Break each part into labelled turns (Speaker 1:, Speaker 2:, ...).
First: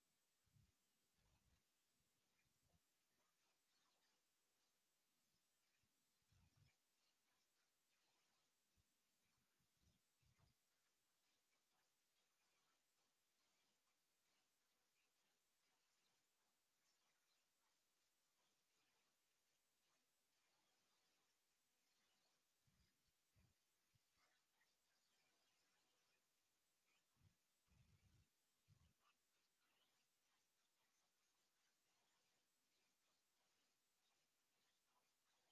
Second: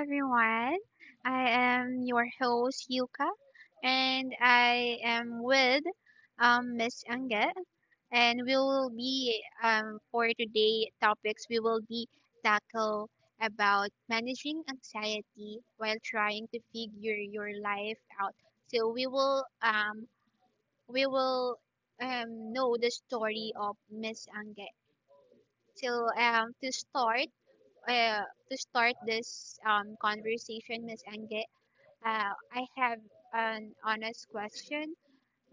Speaker 1: everyone. I am your host Yuka, and I am with Miss Anget, and we will be for today topics we will be tackle about managing anxiety while trying to figure your life out. So we will know the story of Miss Anget. So um, to start uh, to start this conversation, Miss Enge, I have an honest question.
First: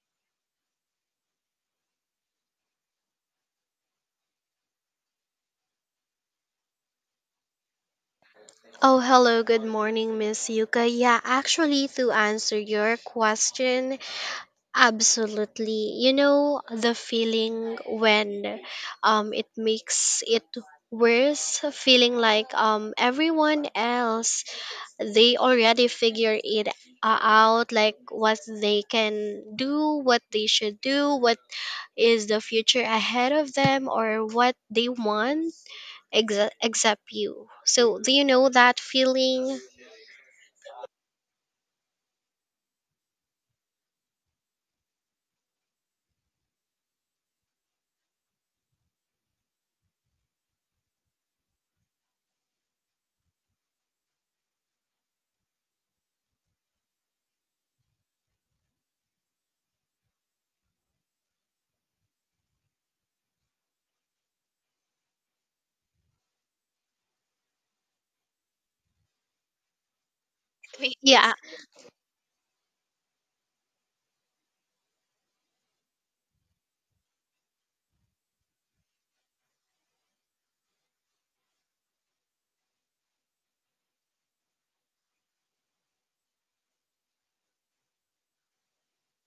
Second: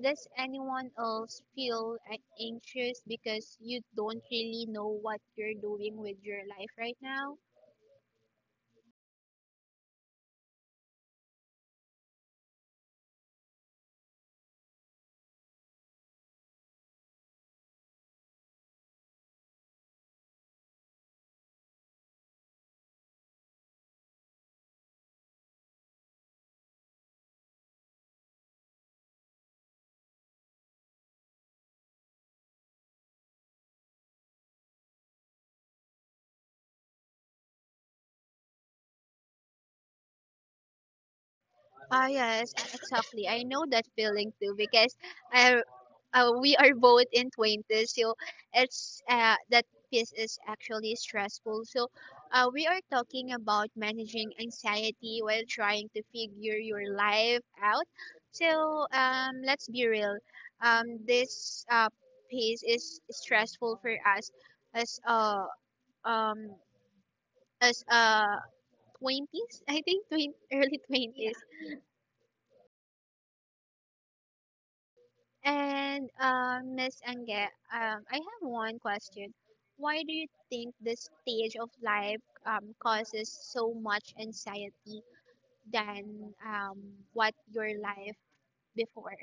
Speaker 1: Does anyone else feel anxious because you don't really know what you're doing with your life right now?
Speaker 2: Oh, hello. Good morning, Miss Yuka. Yeah, actually, to answer your question, absolutely. You know, the feeling when it makes it worse, feeling like everyone else, they already figure it out, like what they can do, what they should do, what is the future ahead of them, or what they want, except you. So, do you know that feeling?
Speaker 1: Ah, yes, exactly. I know that feeling too because I, we are both in 20s, so it's that piece is actually stressful. So we are talking about managing anxiety while trying to figure your life out. So let's be real. This piece is stressful for us as uh, um, as 20s, I think. 20, early. Yeah,
Speaker 2: Yeah,
Speaker 1: 20s. And Miss Ange, I have one question. Why do you think this stage of life causes so much anxiety than what your life before?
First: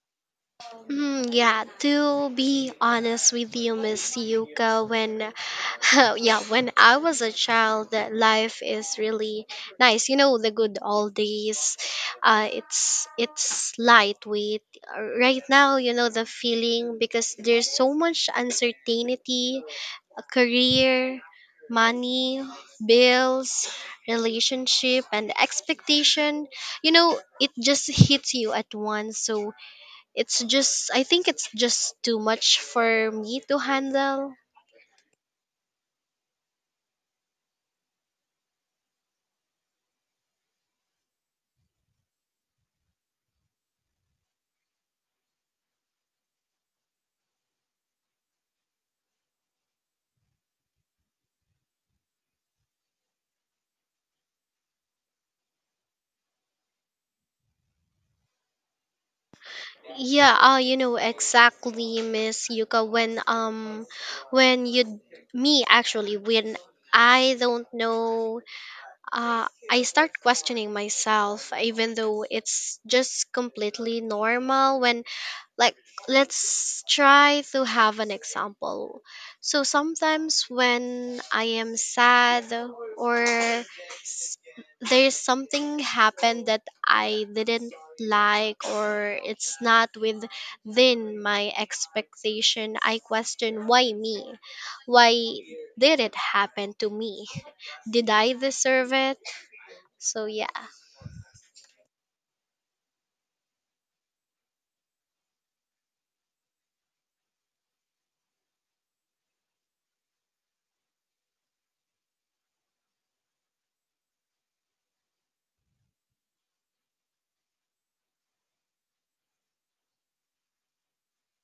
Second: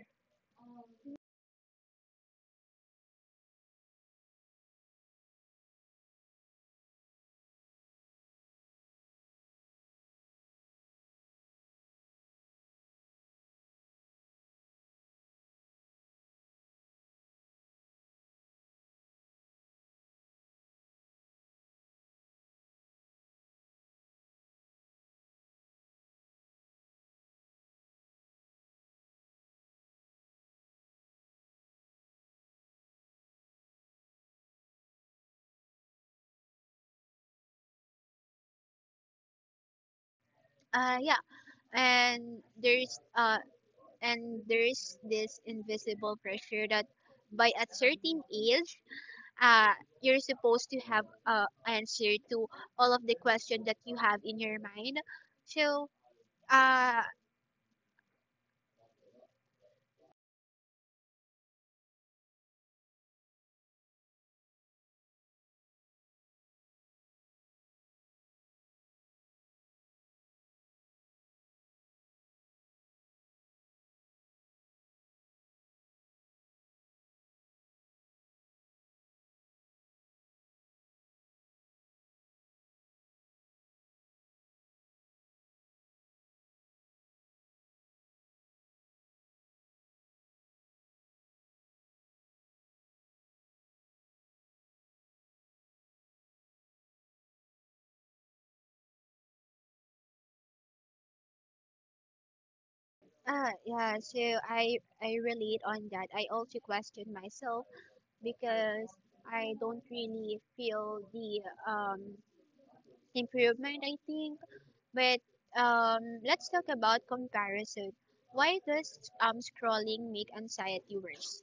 Speaker 2: mm, yeah. To be honest with you, Miss Yuka, when yeah, when I was a child, that life is really nice. You know, the good old days. It's lightweight right now. You know the feeling because there's so much uncertainty, a career, money, bills, relationship, and expectation. You know, it just hits you at once. So it's just I think it's just too much for me to handle.
Speaker 1: Yeah, and there's this invisible pressure that by a certain age, uh, you're supposed to have answer to all of the question that you have in your mind. So. Uh,
Speaker 2: Yeah, you know exactly, Miss Yuka. When you me actually when I don't know, I start questioning myself, even though it's just completely normal. When, like, let's try to have an example. So sometimes when I am sad or, there's something happened that I didn't like, or it's not within my expectation, I question, why me? Why did it happen to me? Did I deserve it? So yeah.
Speaker 1: Ah, yeah, so I I relate on that. I also question myself because I don't really feel the um improvement, I think. But let's talk about comparison. Why does scrolling make anxiety worse?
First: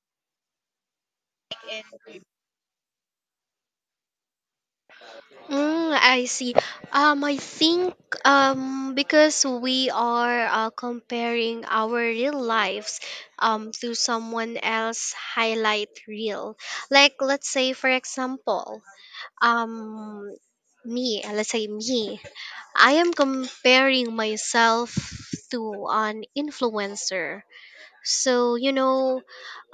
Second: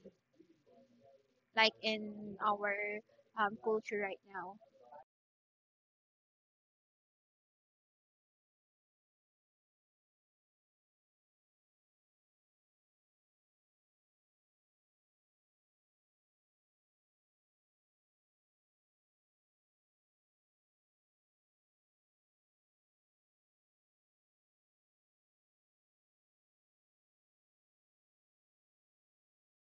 Speaker 1: Like in our culture right now.
Speaker 2: Mm, I see. I think because we are comparing our real lives to someone else highlight reel. Like, let's say, for example, um, let's say me, I am comparing myself to an influencer. So, you know,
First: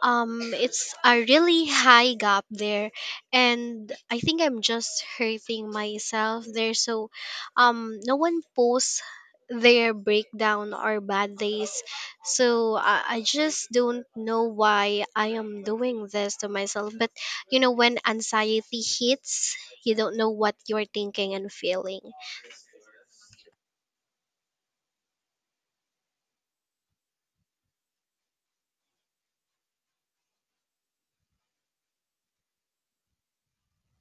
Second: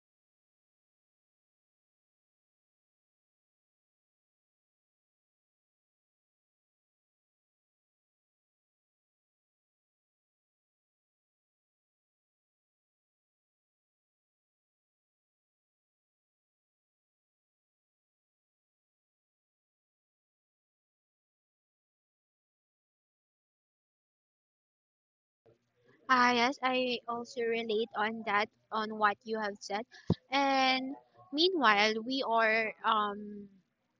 Speaker 2: it's a really high gap there, and I think I'm just hurting myself there. So, no one posts their breakdown or bad days, so I just don't know why I am doing this to myself. But you know, when anxiety hits, you don't know what you're thinking and feeling.
Speaker 1: Ah, yes, I also relate on that, on what you have said. And meanwhile, we are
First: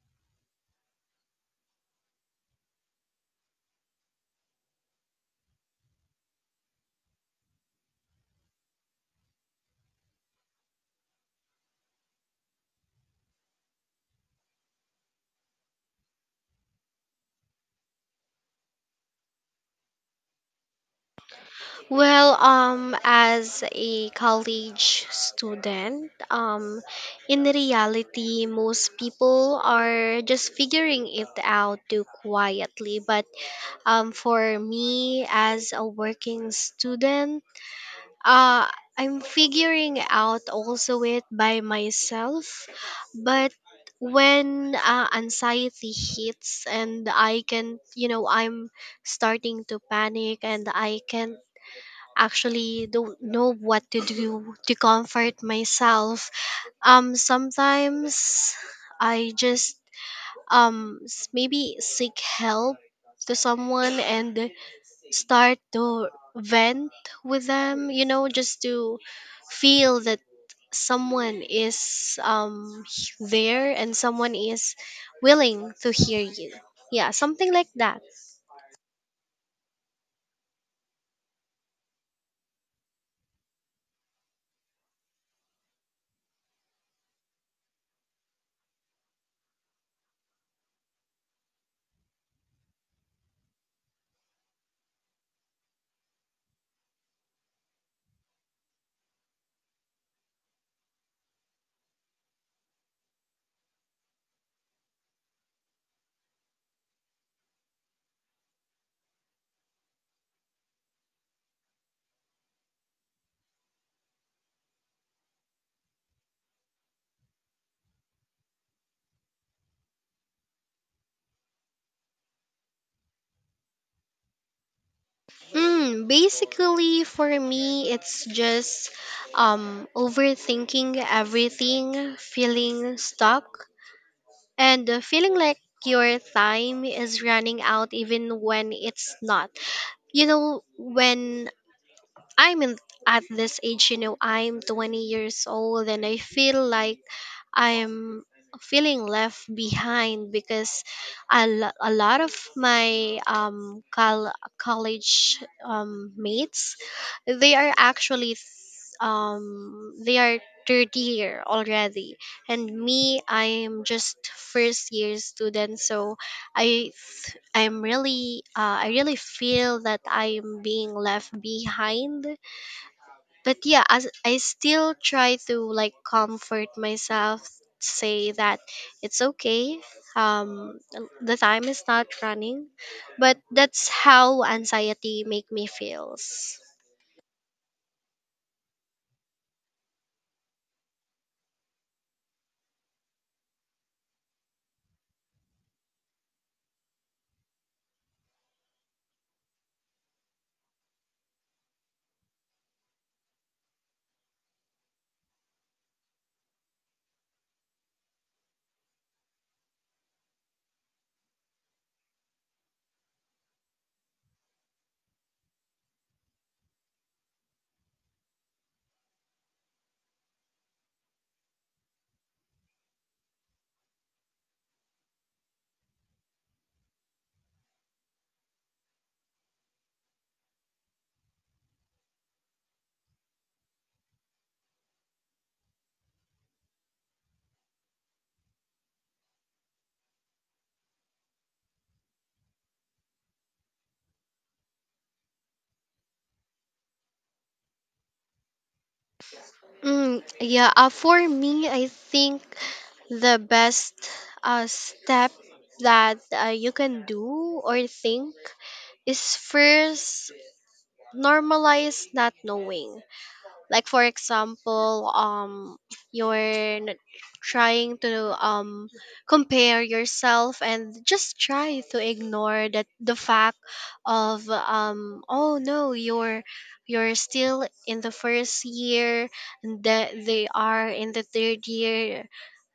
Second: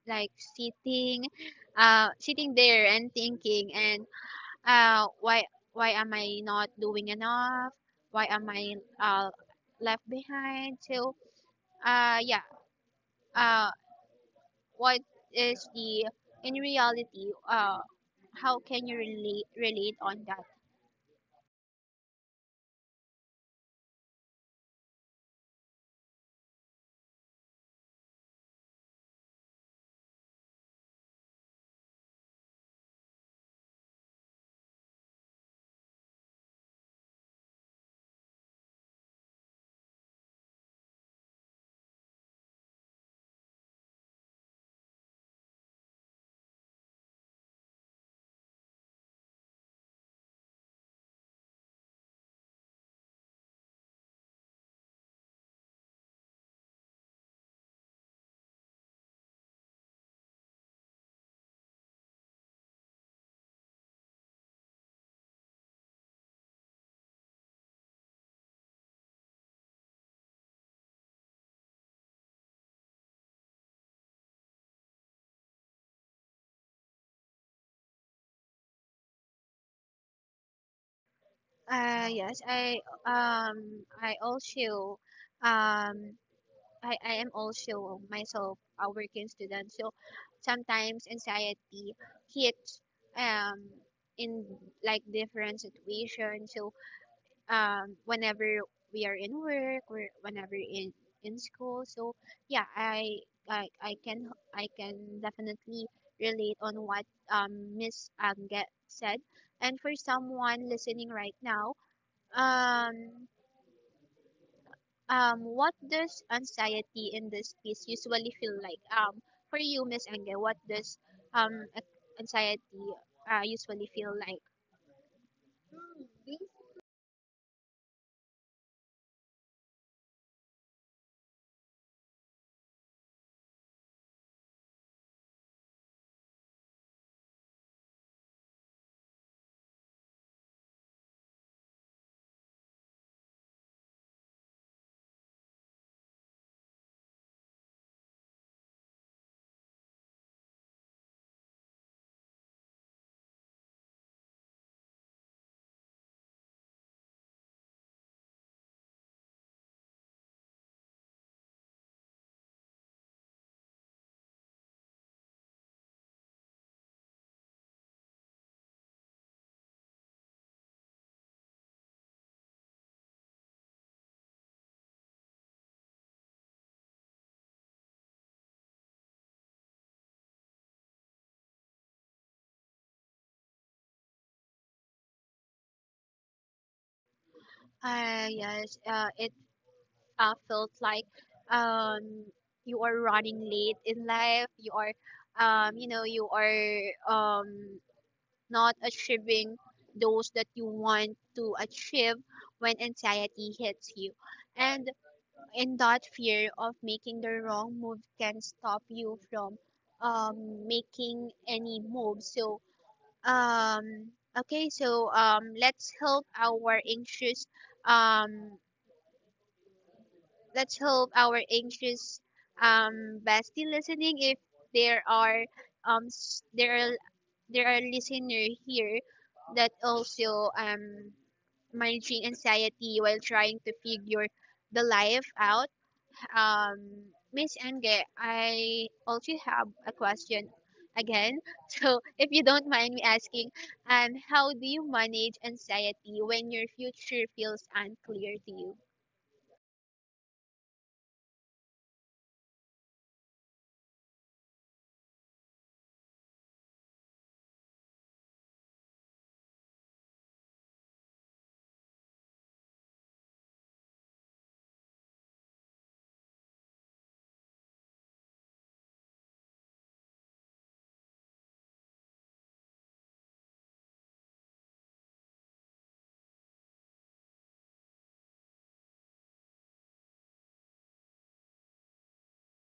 Speaker 1: like sitting, sitting there and thinking, and uh, why why am I not doing enough? Why am I left behind? So, yeah, uh, what is the in reality, how can you relate on that?
Speaker 2: Well, as a college student, in reality, most people are just figuring it out too quietly. But for me, as a working student, uh, I'm figuring out also it by myself. But when anxiety hits and I can, you know, I'm starting to panic and I can't actually don't know what to do to comfort myself. Sometimes I just maybe seek help to someone and start to vent with them. You know, just to feel that someone is there and someone is willing to hear you. Yeah, something like that.
Speaker 1: Yes, um I also um I am also myself a working student. So sometimes anxiety hits um in like different situations. So whenever we are in work or whenever in school. So yeah, I can definitely relate on what Miss Anget said. And for someone listening right now, um what does anxiety in this piece usually feel like, for you, Miss Angel, what does um a- anxiety usually feel like?
Speaker 2: Mm, basically, for me, it's just overthinking everything, feeling stuck, and feeling like your time is running out even when it's not. You know, when I'm in, at this age, you know, I'm 20 years old and I feel like I'm feeling left behind because a lot of my college mates, they are actually they are third year already, and me, I am just first year student. So I th- I'm really I really feel that I'm being left behind. But yeah, as I still try to like comfort myself, say that it's okay. um the time is not running, but that's how anxiety make me feels.
Speaker 1: Yes, it felt like um you are running late in life you are um not achieving those that you want to achieve when anxiety hits you. And that fear of making the wrong move can stop you from making any move. So um, okay, so let's help our anxious um, let's help our anxious bestie listening if there are s- there are listener here that also, managing anxiety while trying to figure the life out. um, Miss Enge, I also have a question again. So, if you don't mind me asking, how do you manage anxiety when your future feels unclear to you?
Speaker 2: Mm, yeah. For me, I think the best step that you can do or think is first, normalize not knowing. Like, for example, you're n- trying to compare yourself, and just try to ignore that the fact of, oh no, you're you're still in the first year and that they are in the third year.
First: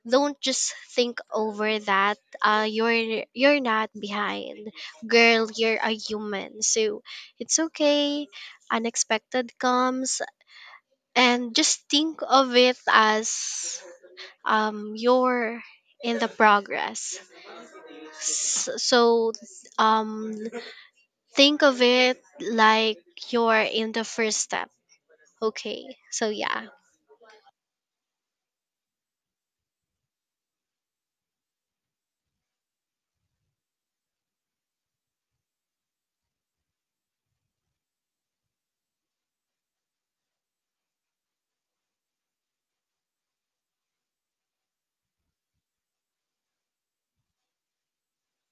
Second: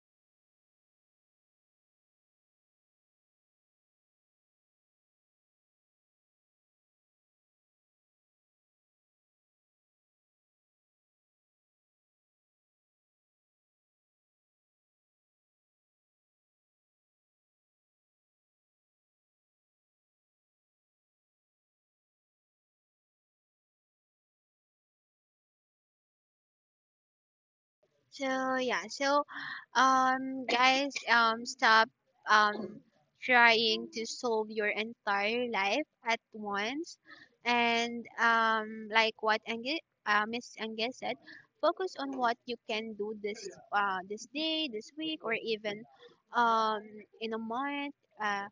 Speaker 2: Don't just think over that. You're not behind, girl. You're a human, so it's okay. Unexpected comes, and just think of it as, you're in the progress. So um think of it like you're in the first step, okay? So yeah.
Speaker 1: So yeah, so guys, stop um trying to solve your entire life at once, and what Ange Miss Ange said, focus on what you can do this day, this week, or even um in a month.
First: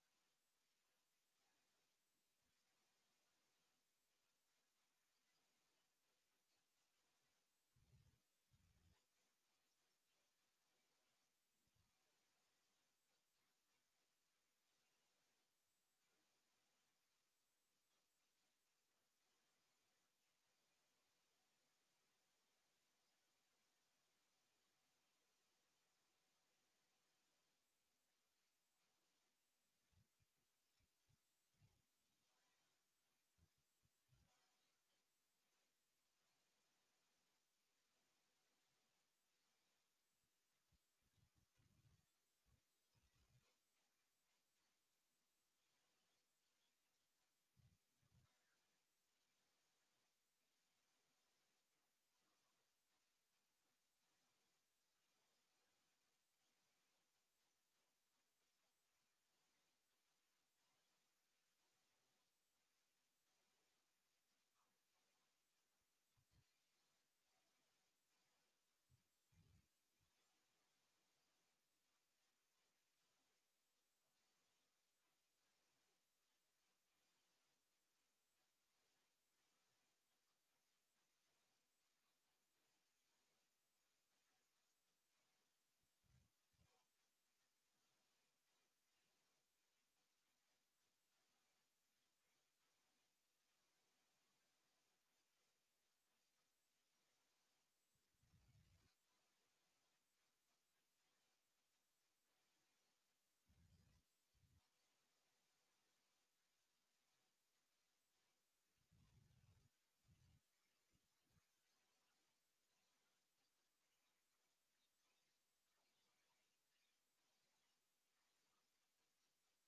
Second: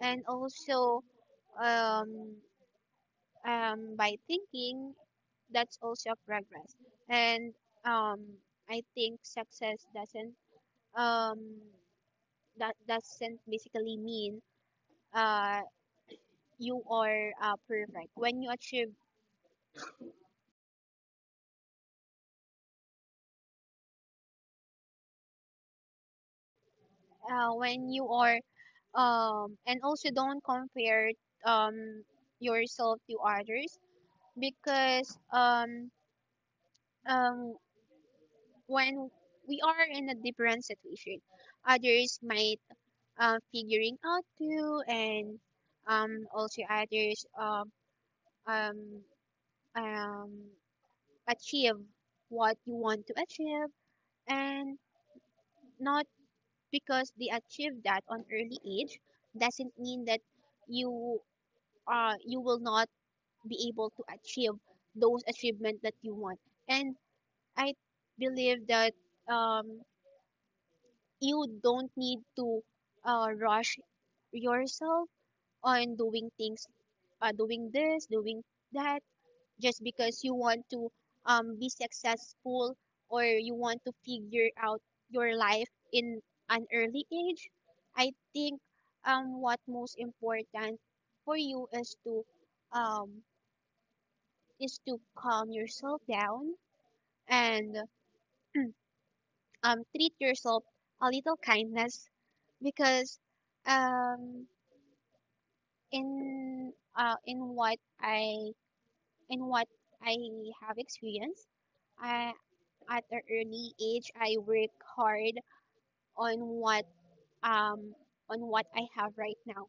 Speaker 1: And also, um by thinking, that's also a progress. And um I think success doesn't, um that doesn't basically mean uh you are perfect when you achieve when you are and also don't compare um yourself to others. Because um when we are in a different situation, others might figuring out too. And also others, um, um, achieve what you want to achieve. And not because they achieve that on early age doesn't mean that you you will not be able to achieve those achievements that you want. And I believe that, um, you don't need to rush yourself on doing things, doing this, doing that, just because you want to be successful, or you want to figure out your life in an early age. I think, what most important for you is um, to calm yourself down and treat yourself a little kindness. Because um, in what in what I have experienced, I, at an early age, I work hard on what, um I have right now,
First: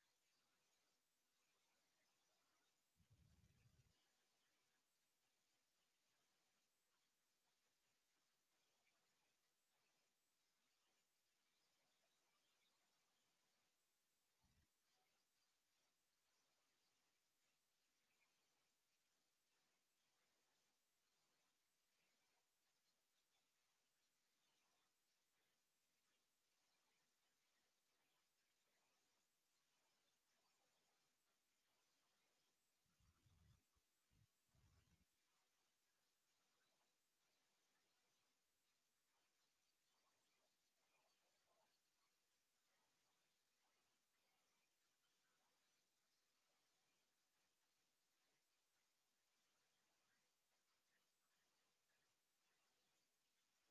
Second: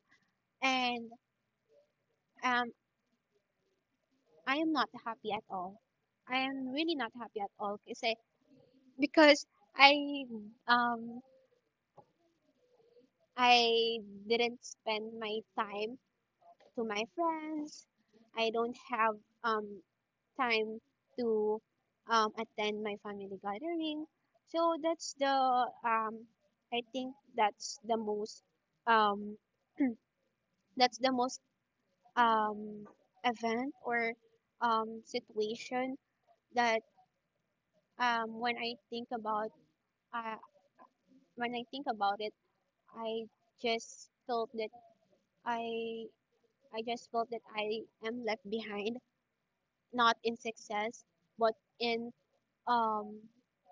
Speaker 1: and um I am not happy at all. I am really not happy at all kasi, because I um I didn't spend my time to my friends. I don't have um time to attend my family gathering. So that's the, I think that's the most, um, that's the most um, event or situation that, when uh, I think about it, I just felt that I I just felt that I am left behind, not in success, but in, um,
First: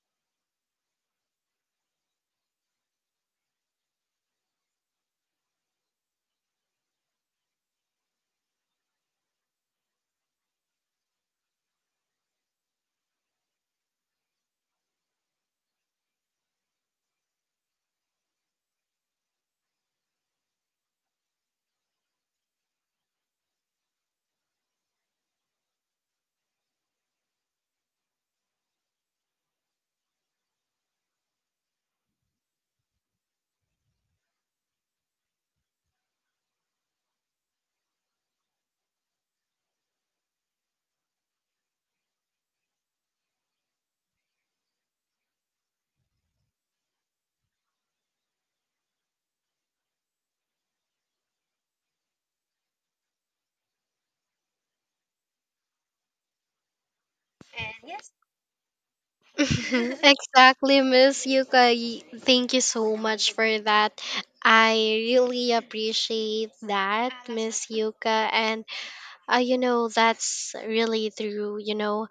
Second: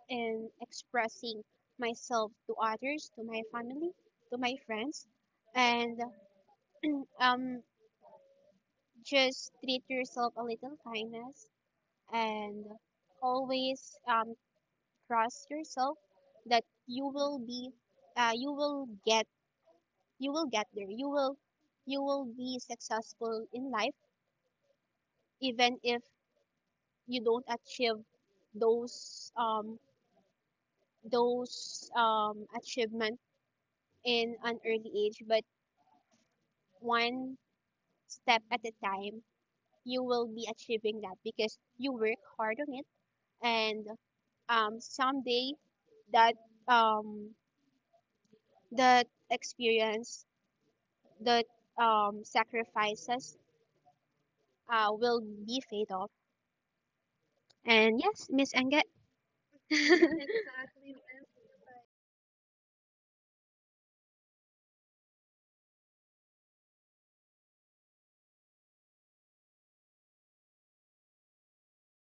Speaker 1: expressing myself to others, to my family, to my friends. And um, just treat yourself a little kindness, and always trust yourself that uh, you will get, you will get there. You will be successful in life, even if you don't achieve those, achievement in an early age. But one step at a time, you will be achieving that because you work hard on it. And someday that, um, that experience, that, sacrifices will be paid off. And yes, Miss Anget.
Speaker 2: Exactly, Miss Yuka. Thank you so much for that. I really appreciate that, Miss Yuka. And you know, that's really true. You know,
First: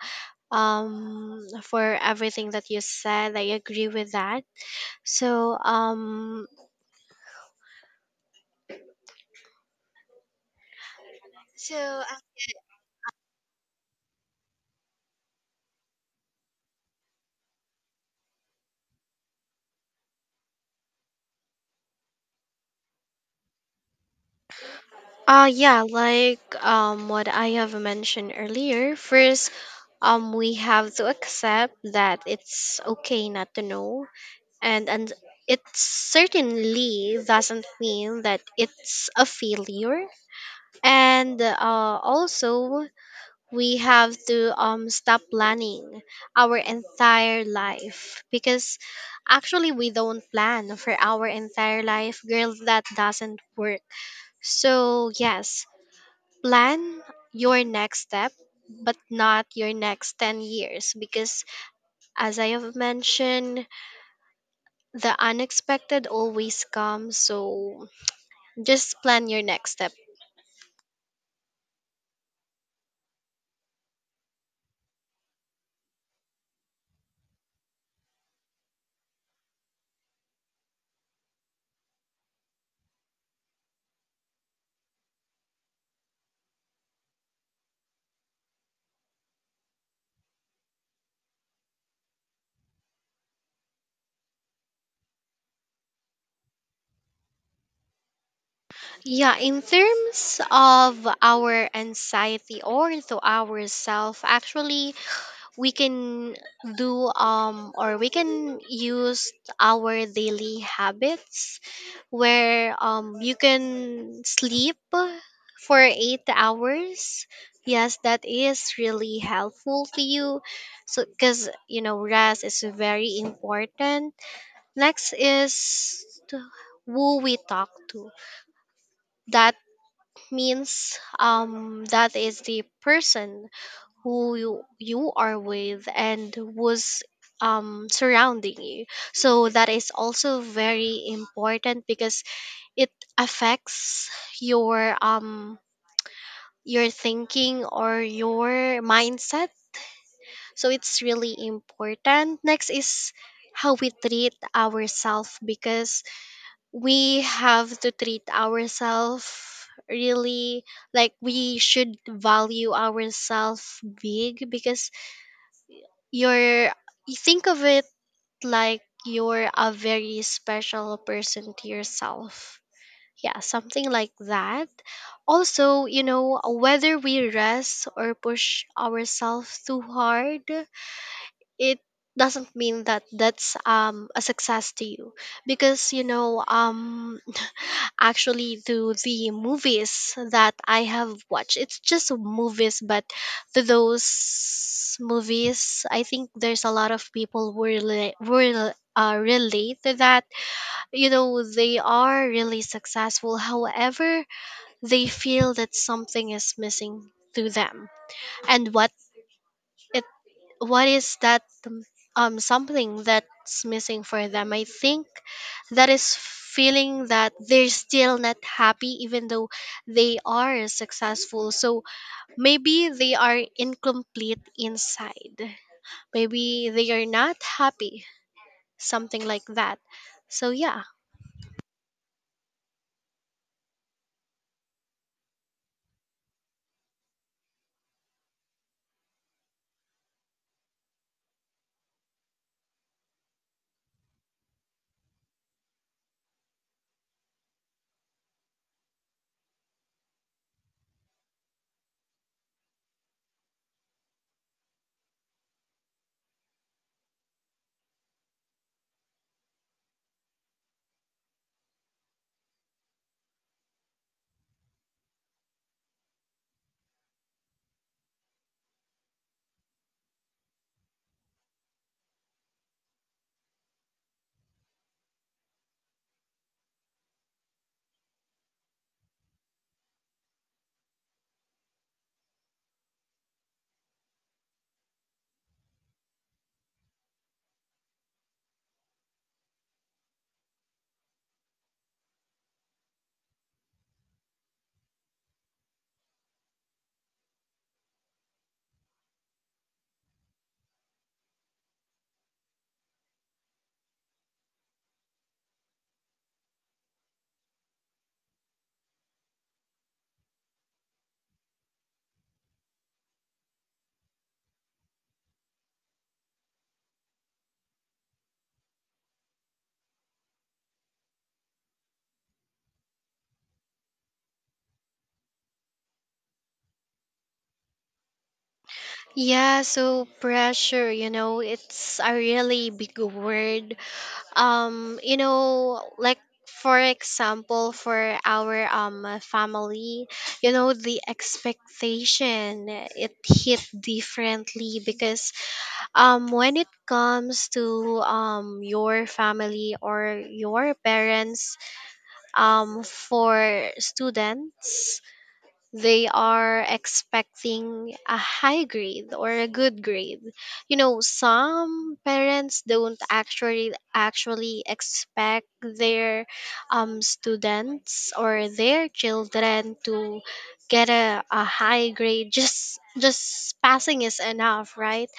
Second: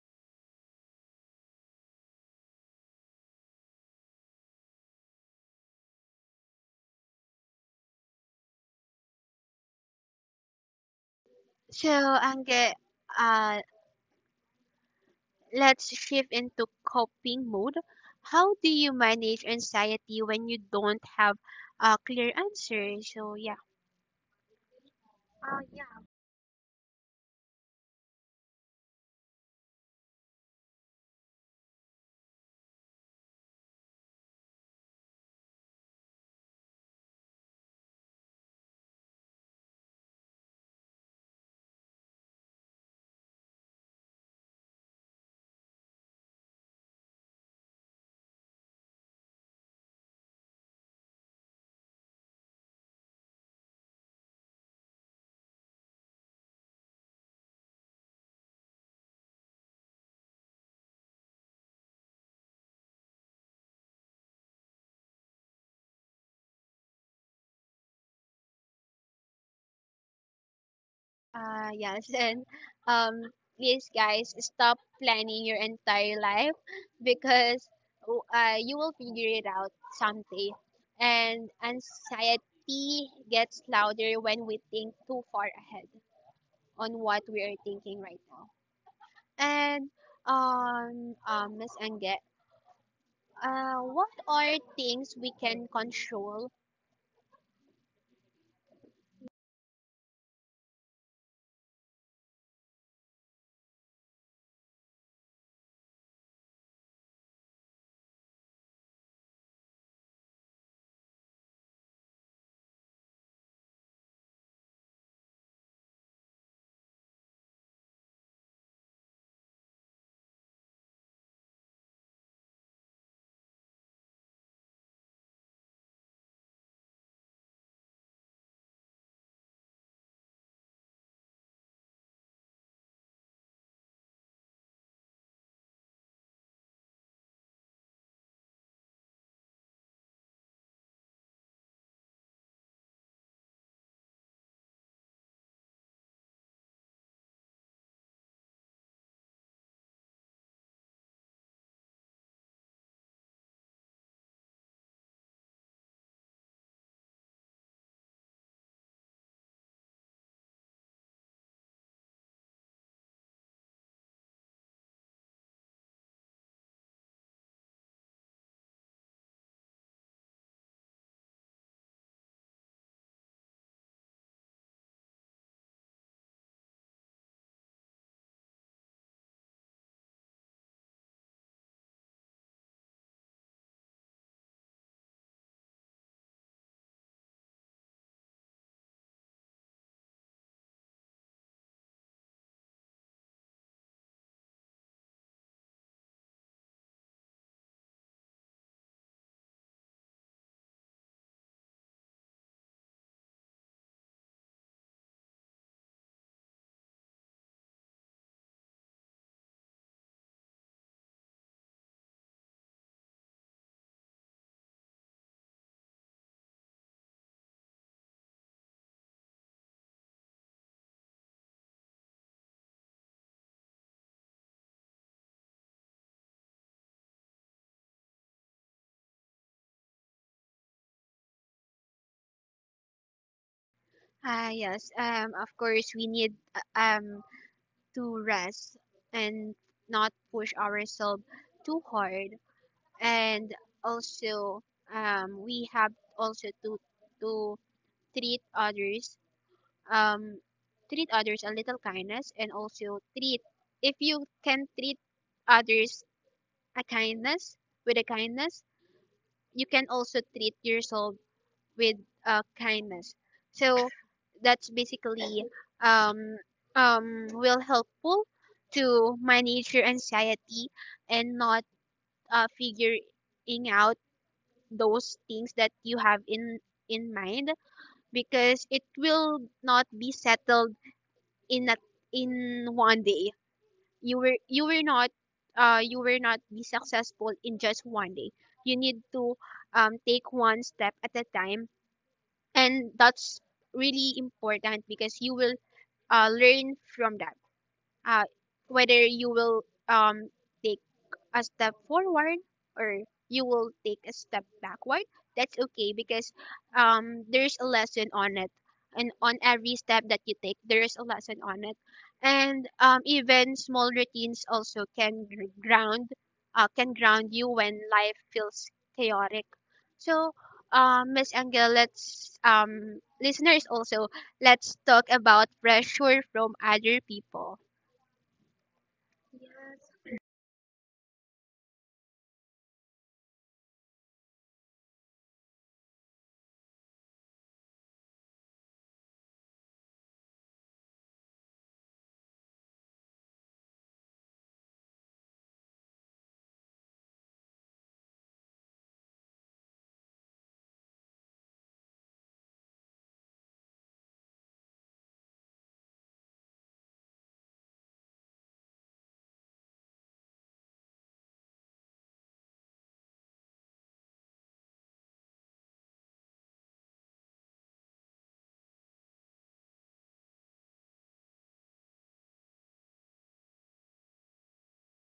Speaker 2: for everything that you said, I agree with that. so um
Speaker 1: So,
Speaker 2: so
Speaker 1: Ange, uh, let's shift into coping mode. How do you manage anxiety when you don't have a clear answer? So, yeah.
Speaker 2: yeah, like what I have mentioned earlier, first, we have to accept that it's okay not to know. And it certainly doesn't mean that it's a failure. And also, we have to stop planning our entire life, because actually we don't plan for our entire life, girl. That doesn't work. So yes, plan your next step, but not your next 10 years, because as I have mentioned, the unexpected always comes. So just plan your next step.
Speaker 1: Yes, and um, please, guys, stop planning your entire life because you will figure it out someday. And anxiety gets louder when we think too far ahead on what we are thinking right now. And Miss Anget, what are things we can control?
Speaker 2: Yeah, in terms of our anxiety or to ourself, actually we can do or we can use our daily habits, where you can sleep for 8 hours. Yes, that is really helpful to you, so cuz you know, rest is very important. Next is to who we talk to. That means that is the person who you are with and who's surrounding you. So that is also very important, because it affects your um your thinking or your mindset. So it's really important. Next is how we treat ourselves, because we have to treat ourselves really, like, we should value ourselves big, because you're, you think of it like you're a very special person to yourself. Yeah, something like that. Also, you know, whether we rest or push ourselves too hard, it doesn't mean that that's a success to you. Because you know, actually, to the movies that I have watched, it's just movies, but to those movies, I think there's a lot of people who relate to that. You know, they are really successful, however, they feel that something is missing to them. And it what is that, something that's missing for them? I think that is feeling that they're still not happy even though they are successful. So maybe they are incomplete inside, maybe they are not happy, something like that. So yeah.
Speaker 1: Ah, yes. Of course, we need to rest and not push ourselves too hard. And also, we have also to treat others, um, a little kindness. And also treat if you can treat others a kindness with a kindness, you can also treat yourself with, kindness. So that's basically, um, will helpful to manage your anxiety, and not figuring out those things that you have in, mind. Because it will not be settled in a, in one day. You were you were not you will not be successful in just one day. You need to, take one step at a time, and that's really important because you will learn from that, uh, whether you will, um, take a step forward or you will take a step backward. That's okay because there's a lesson on it, and on every step that you take there is a lesson on it. And even small routines also can ground you when life feels chaotic. So, Miss Angel, let's listeners also let's talk about pressure from other people.
Speaker 2: Yeah, so pressure, you know, it's a really big word. You know, like, for example, for our family, you know, the expectation, it hit differently, because when it comes to your family or your parents, for students, they are expecting a high grade or a good grade. You know, some parents don't actually expect their students or their children to get a, high grade. Just passing is enough, right?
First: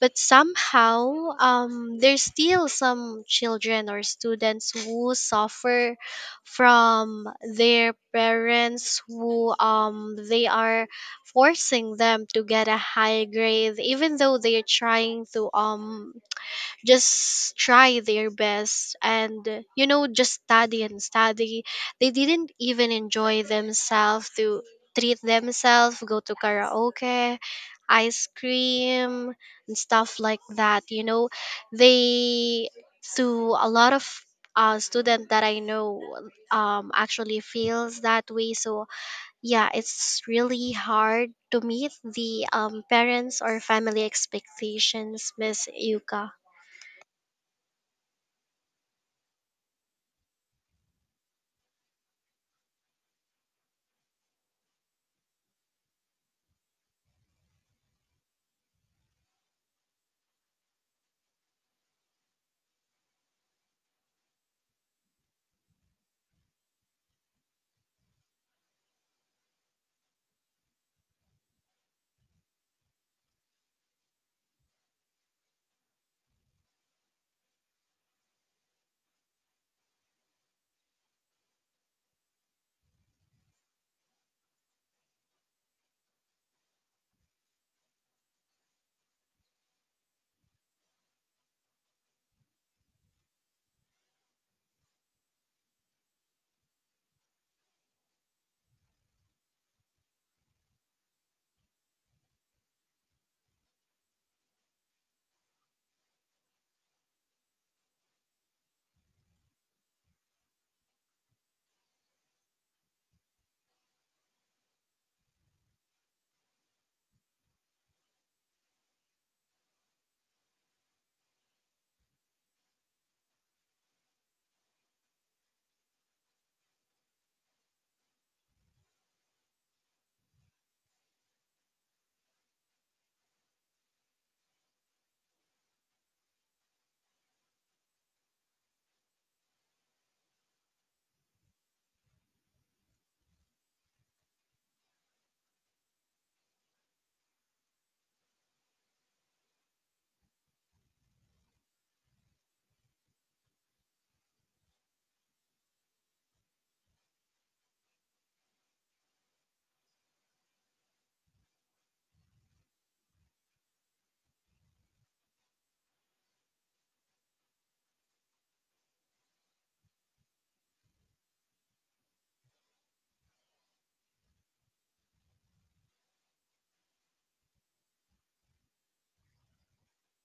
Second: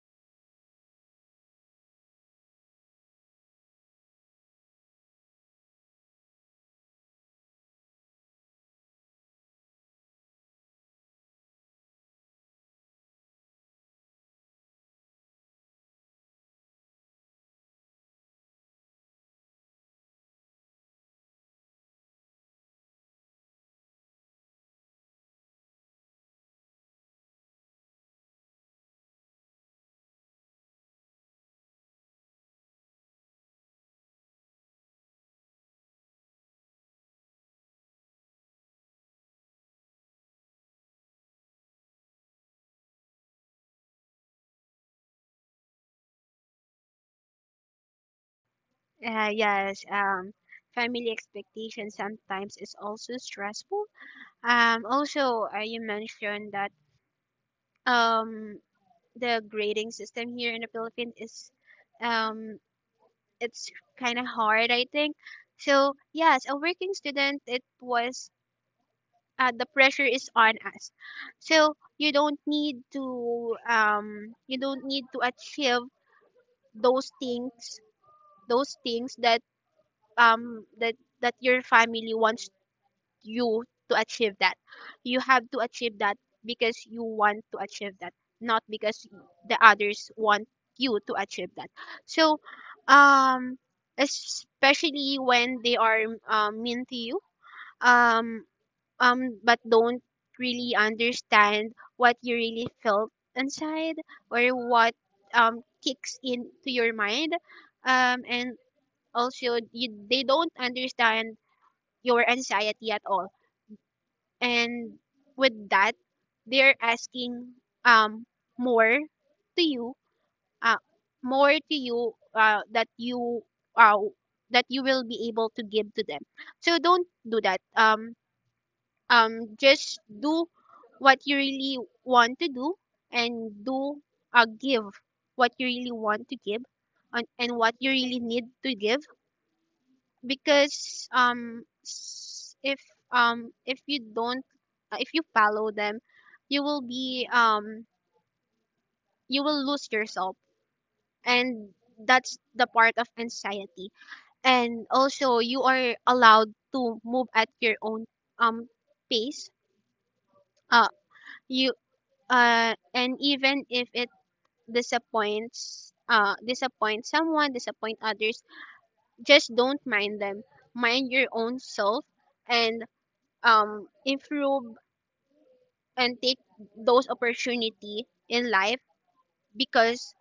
Speaker 2: But somehow, there's still some children or students who suffer from their parents, who they are forcing them to get a high grade, even though they are trying to just try their best. And you know, just study and study, they didn't even enjoy themselves to treat themselves, go to karaoke, ice cream, and stuff like that. You know, they, to a lot of student that I know, actually feels that way. So yeah, it's really hard to meet the parents or family expectations, Miss Yuka.
Speaker 1: Yes, family expectation sometimes is also stressful. Also, you mentioned that, um, the grading system here in the Philippines is um, it's kind of hard, I think. So yes, a working student, it was the pressure is on us. So you don't need to you don't need to achieve those things, that, um that that your family wants you to achieve that. You have to achieve that because you want to achieve that, not because the others want you to achieve that. So, um, especially when they are, mean to you, um, but don't really understand what you really felt inside, or what kicks into your mind, and also they don't understand your anxiety at all. And with that, they're asking um more to you, uh that uh you will be able to give to them. So don't do that. Just do what you really want to do, and do give what you really want to give and what you really need to give. Because if you don't, if you follow them, you will be, you will lose yourself, and that's the part of anxiety. And also you are allowed to move at your own, um pace. Uh you And even if it disappoint someone, disappoint others, just don't mind them. Mind your own self and improve, and take those opportunity in life because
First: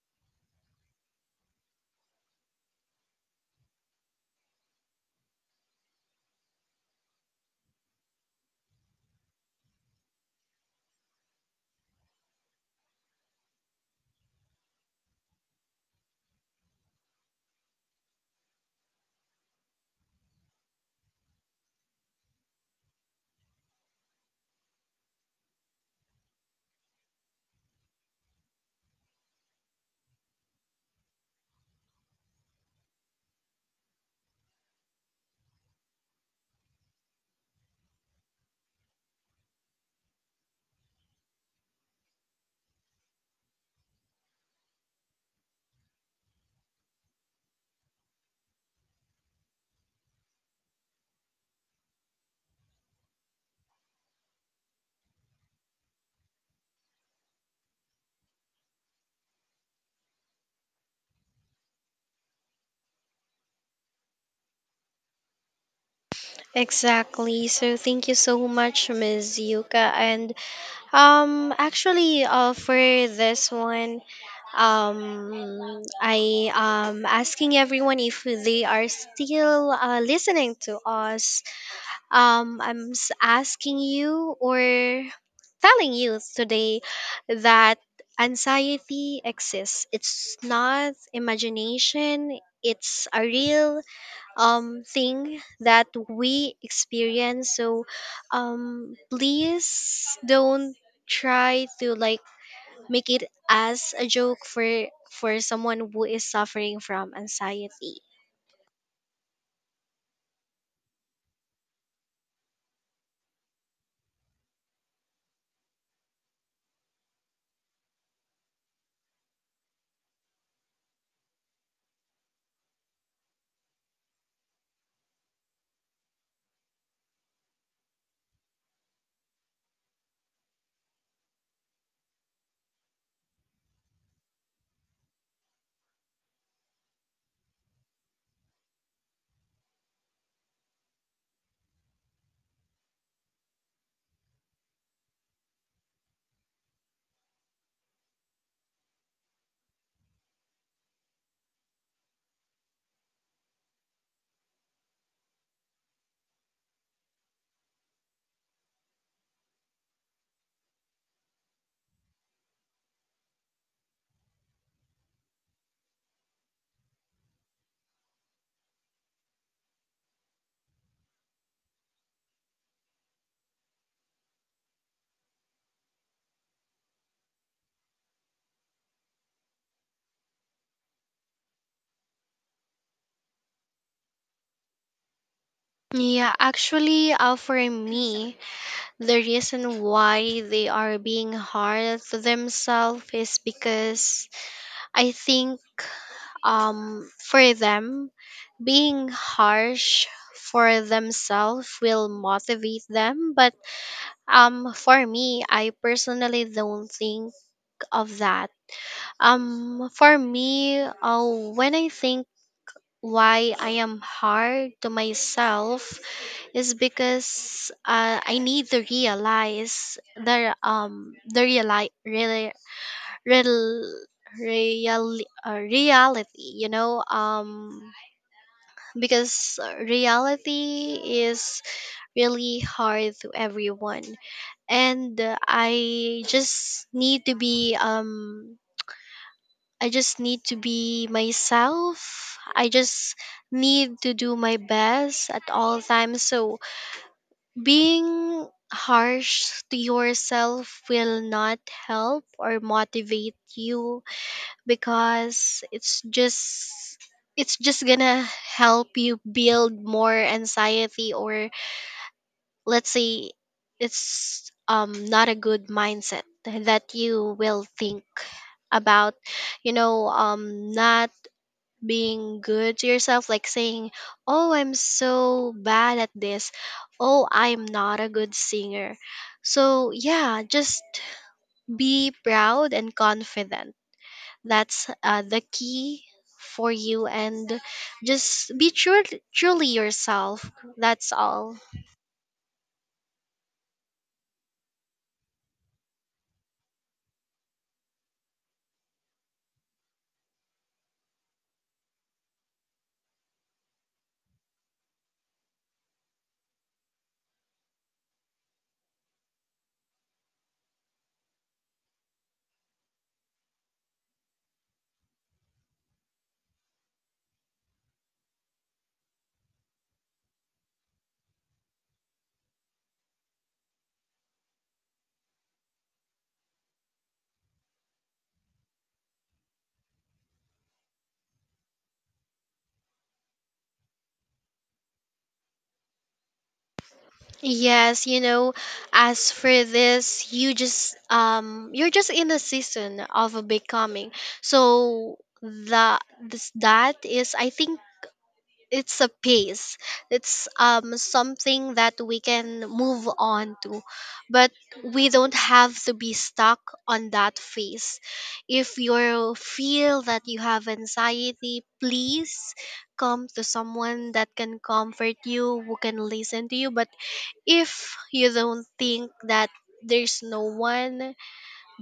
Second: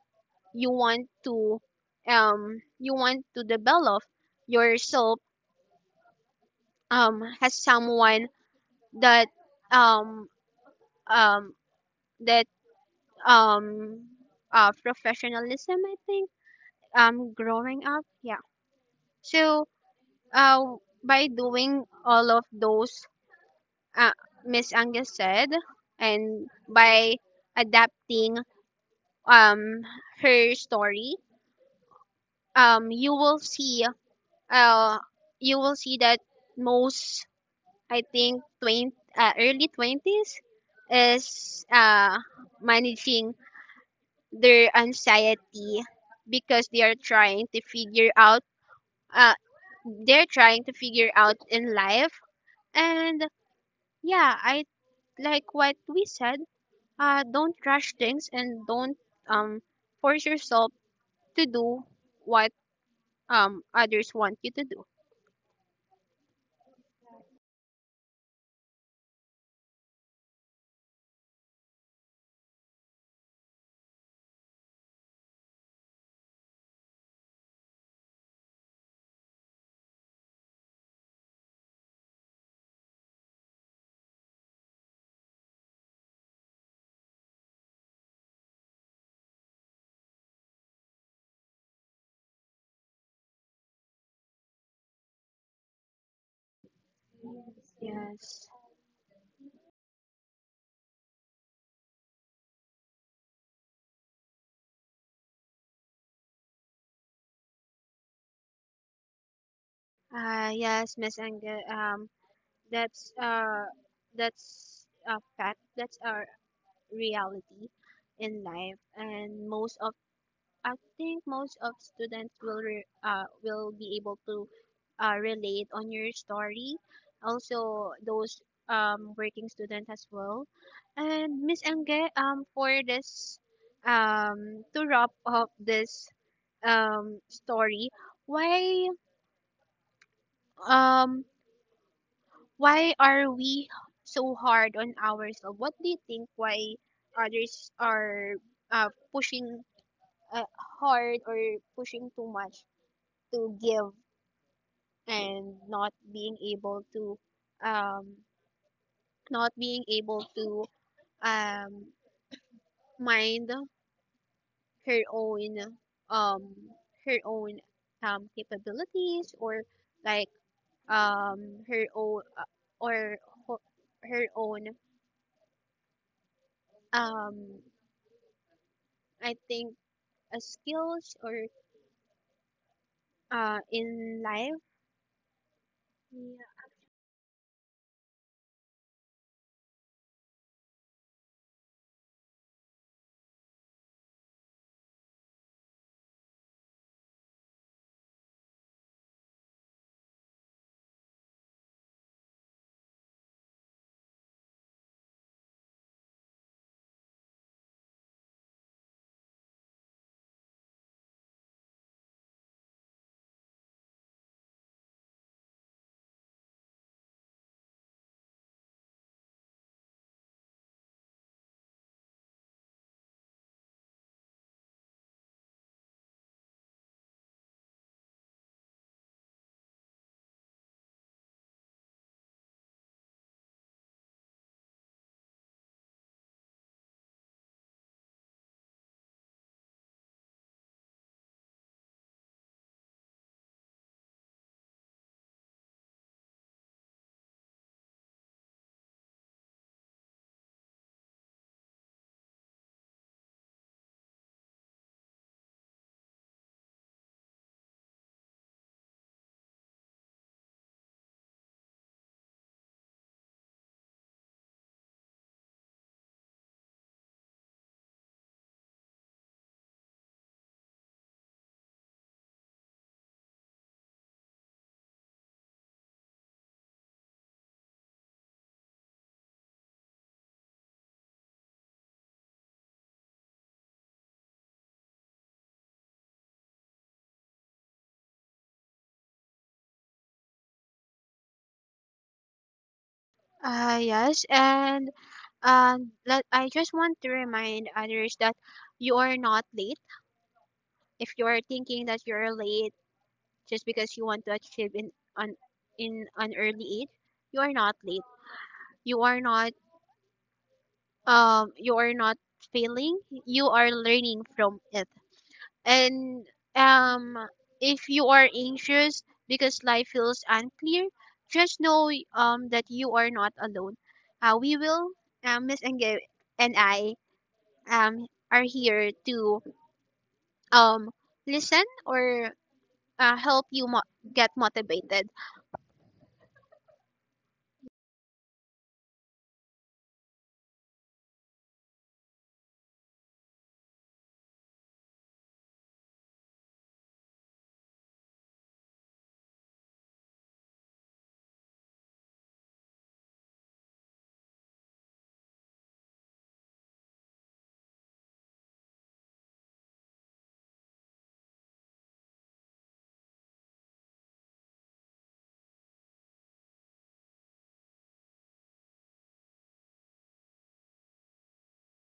Speaker 1: you want to you want to develop yourself, as someone that, um um that um professionalism, I think, growing up. Yeah. So, uh by doing all of those, uh, Miss Angus said, and by adapting, um her story, um you will see uh you will see that most, I think, 20, early 20s is managing their anxiety because uh they're trying to figure out in life. And yeah, I, like what we said, don't rush things and don't, um force yourself to do what, others want you to do.
Speaker 2: Exactly. So thank you so much, Ms. Yuka. And actually, for this one, um I am asking everyone if they are still listening to us. I'm asking you or telling you today that anxiety exists. It's not imagination, it's a real thing that we experience. So
Speaker 1: Yes.
Speaker 2: please don't try to, like, make it as a joke for someone who is suffering from anxiety.
Speaker 1: Yes, Miss Angel. That's uh, that's a fact. That's our reality in life, and most of I think most of students will will be able to, relate on your story. Also, those, working students as well. And Miss Angge, for this, to wrap up this, story, why um why are we so hard on ourselves? What do you think why others are, pushing, uh, hard, or pushing too much to give, and um, not being able to, um, mind her own, um, her own, capabilities, or like her own, or ho- her own, um, I think, skills, or, in life.
Speaker 2: Yeah, actually, for me, the reason why they are being hard to themselves is because I think for them, being harsh for themselves will motivate them. But for me, I personally don't think of that. For me, when I think why I am hard to myself is because I need to realize the real, real reality, you know. Because reality is really hard to everyone. And I just need to be, I just need to be myself. I just need to do my best at all times. So being harsh to yourself will not help or motivate you, because it's just, it's just gonna help you build more anxiety. Or let's say, it's not a good mindset that you will think about. You know, not being good to yourself, like saying, oh, I'm so bad at this, oh, I'm not a good singer. So yeah, just be proud and confident. That's the key for you. And just be true, truly yourself. That's all.
Speaker 1: Yes, and, I just want to remind others that you are not late. If you are thinking that you're late just because you want to achieve in an, early age, you are not late. You are not you are not failing. You are learning from it. And, um, if you are anxious because life feels unclear, just know, that you are not alone. Uh, we will, Miss Enge and I, are here to, um, listen, or help you get motivated.
Speaker 2: Yes, you know, as for this, you just you're just in a season of becoming. So the this, that is, I think, it's a pace, it's something that we can move on to, but we don't have to be stuck on that phase. If you feel that you have anxiety, please come to someone that can comfort you, who can listen to you. But if you don't think that there's no one,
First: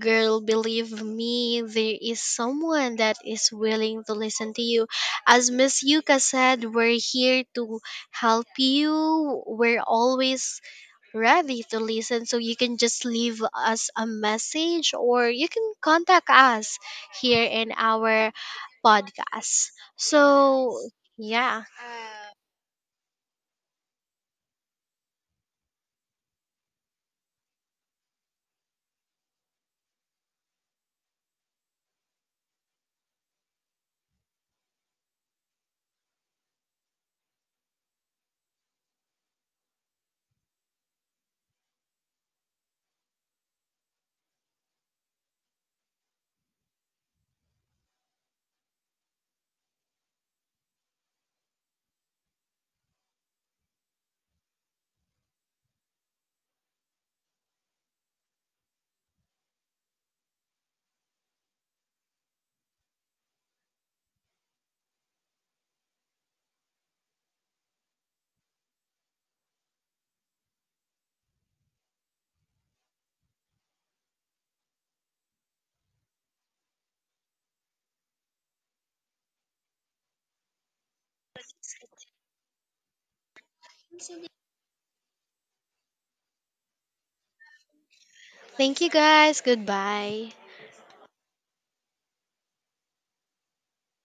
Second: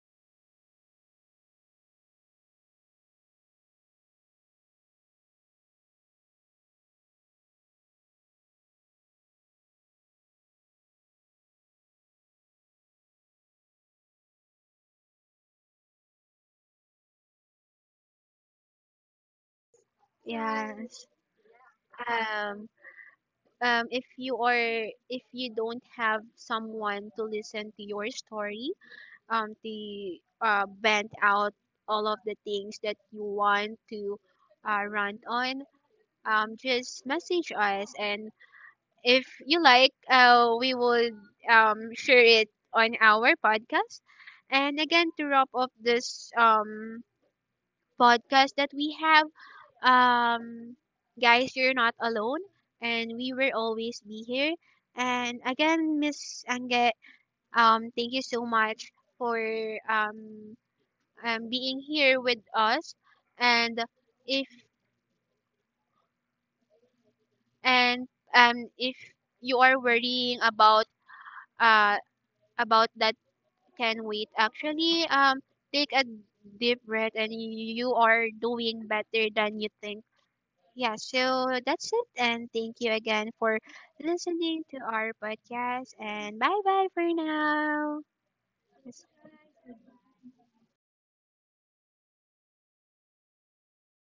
Speaker 2: girl, believe me, there is someone that is willing to listen to you. As Miss Yuka said, we're here to help you. We're always ready to listen. So you can just leave us a message, or you can contact us here in our podcast. So,
Speaker 1: Yes.
Speaker 2: yeah.
Speaker 1: Um, if if you don't have someone to listen to your story, to vent out all of the things that you want to, rant on, just message us. And if you like, we would, share it on our podcast. And again, to wrap up this, podcast that we have, um guys, you're not alone, and we will always be here. And again, Miss Ange, thank you so much for, um being here with us. And if and if you are worrying about, uh, that can wait, actually, take a deep breath, and you are doing better than you think. Yeah, so that's it, and thank you again for listening to our podcast. And bye bye for now.
Speaker 2: Thank you guys. Goodbye.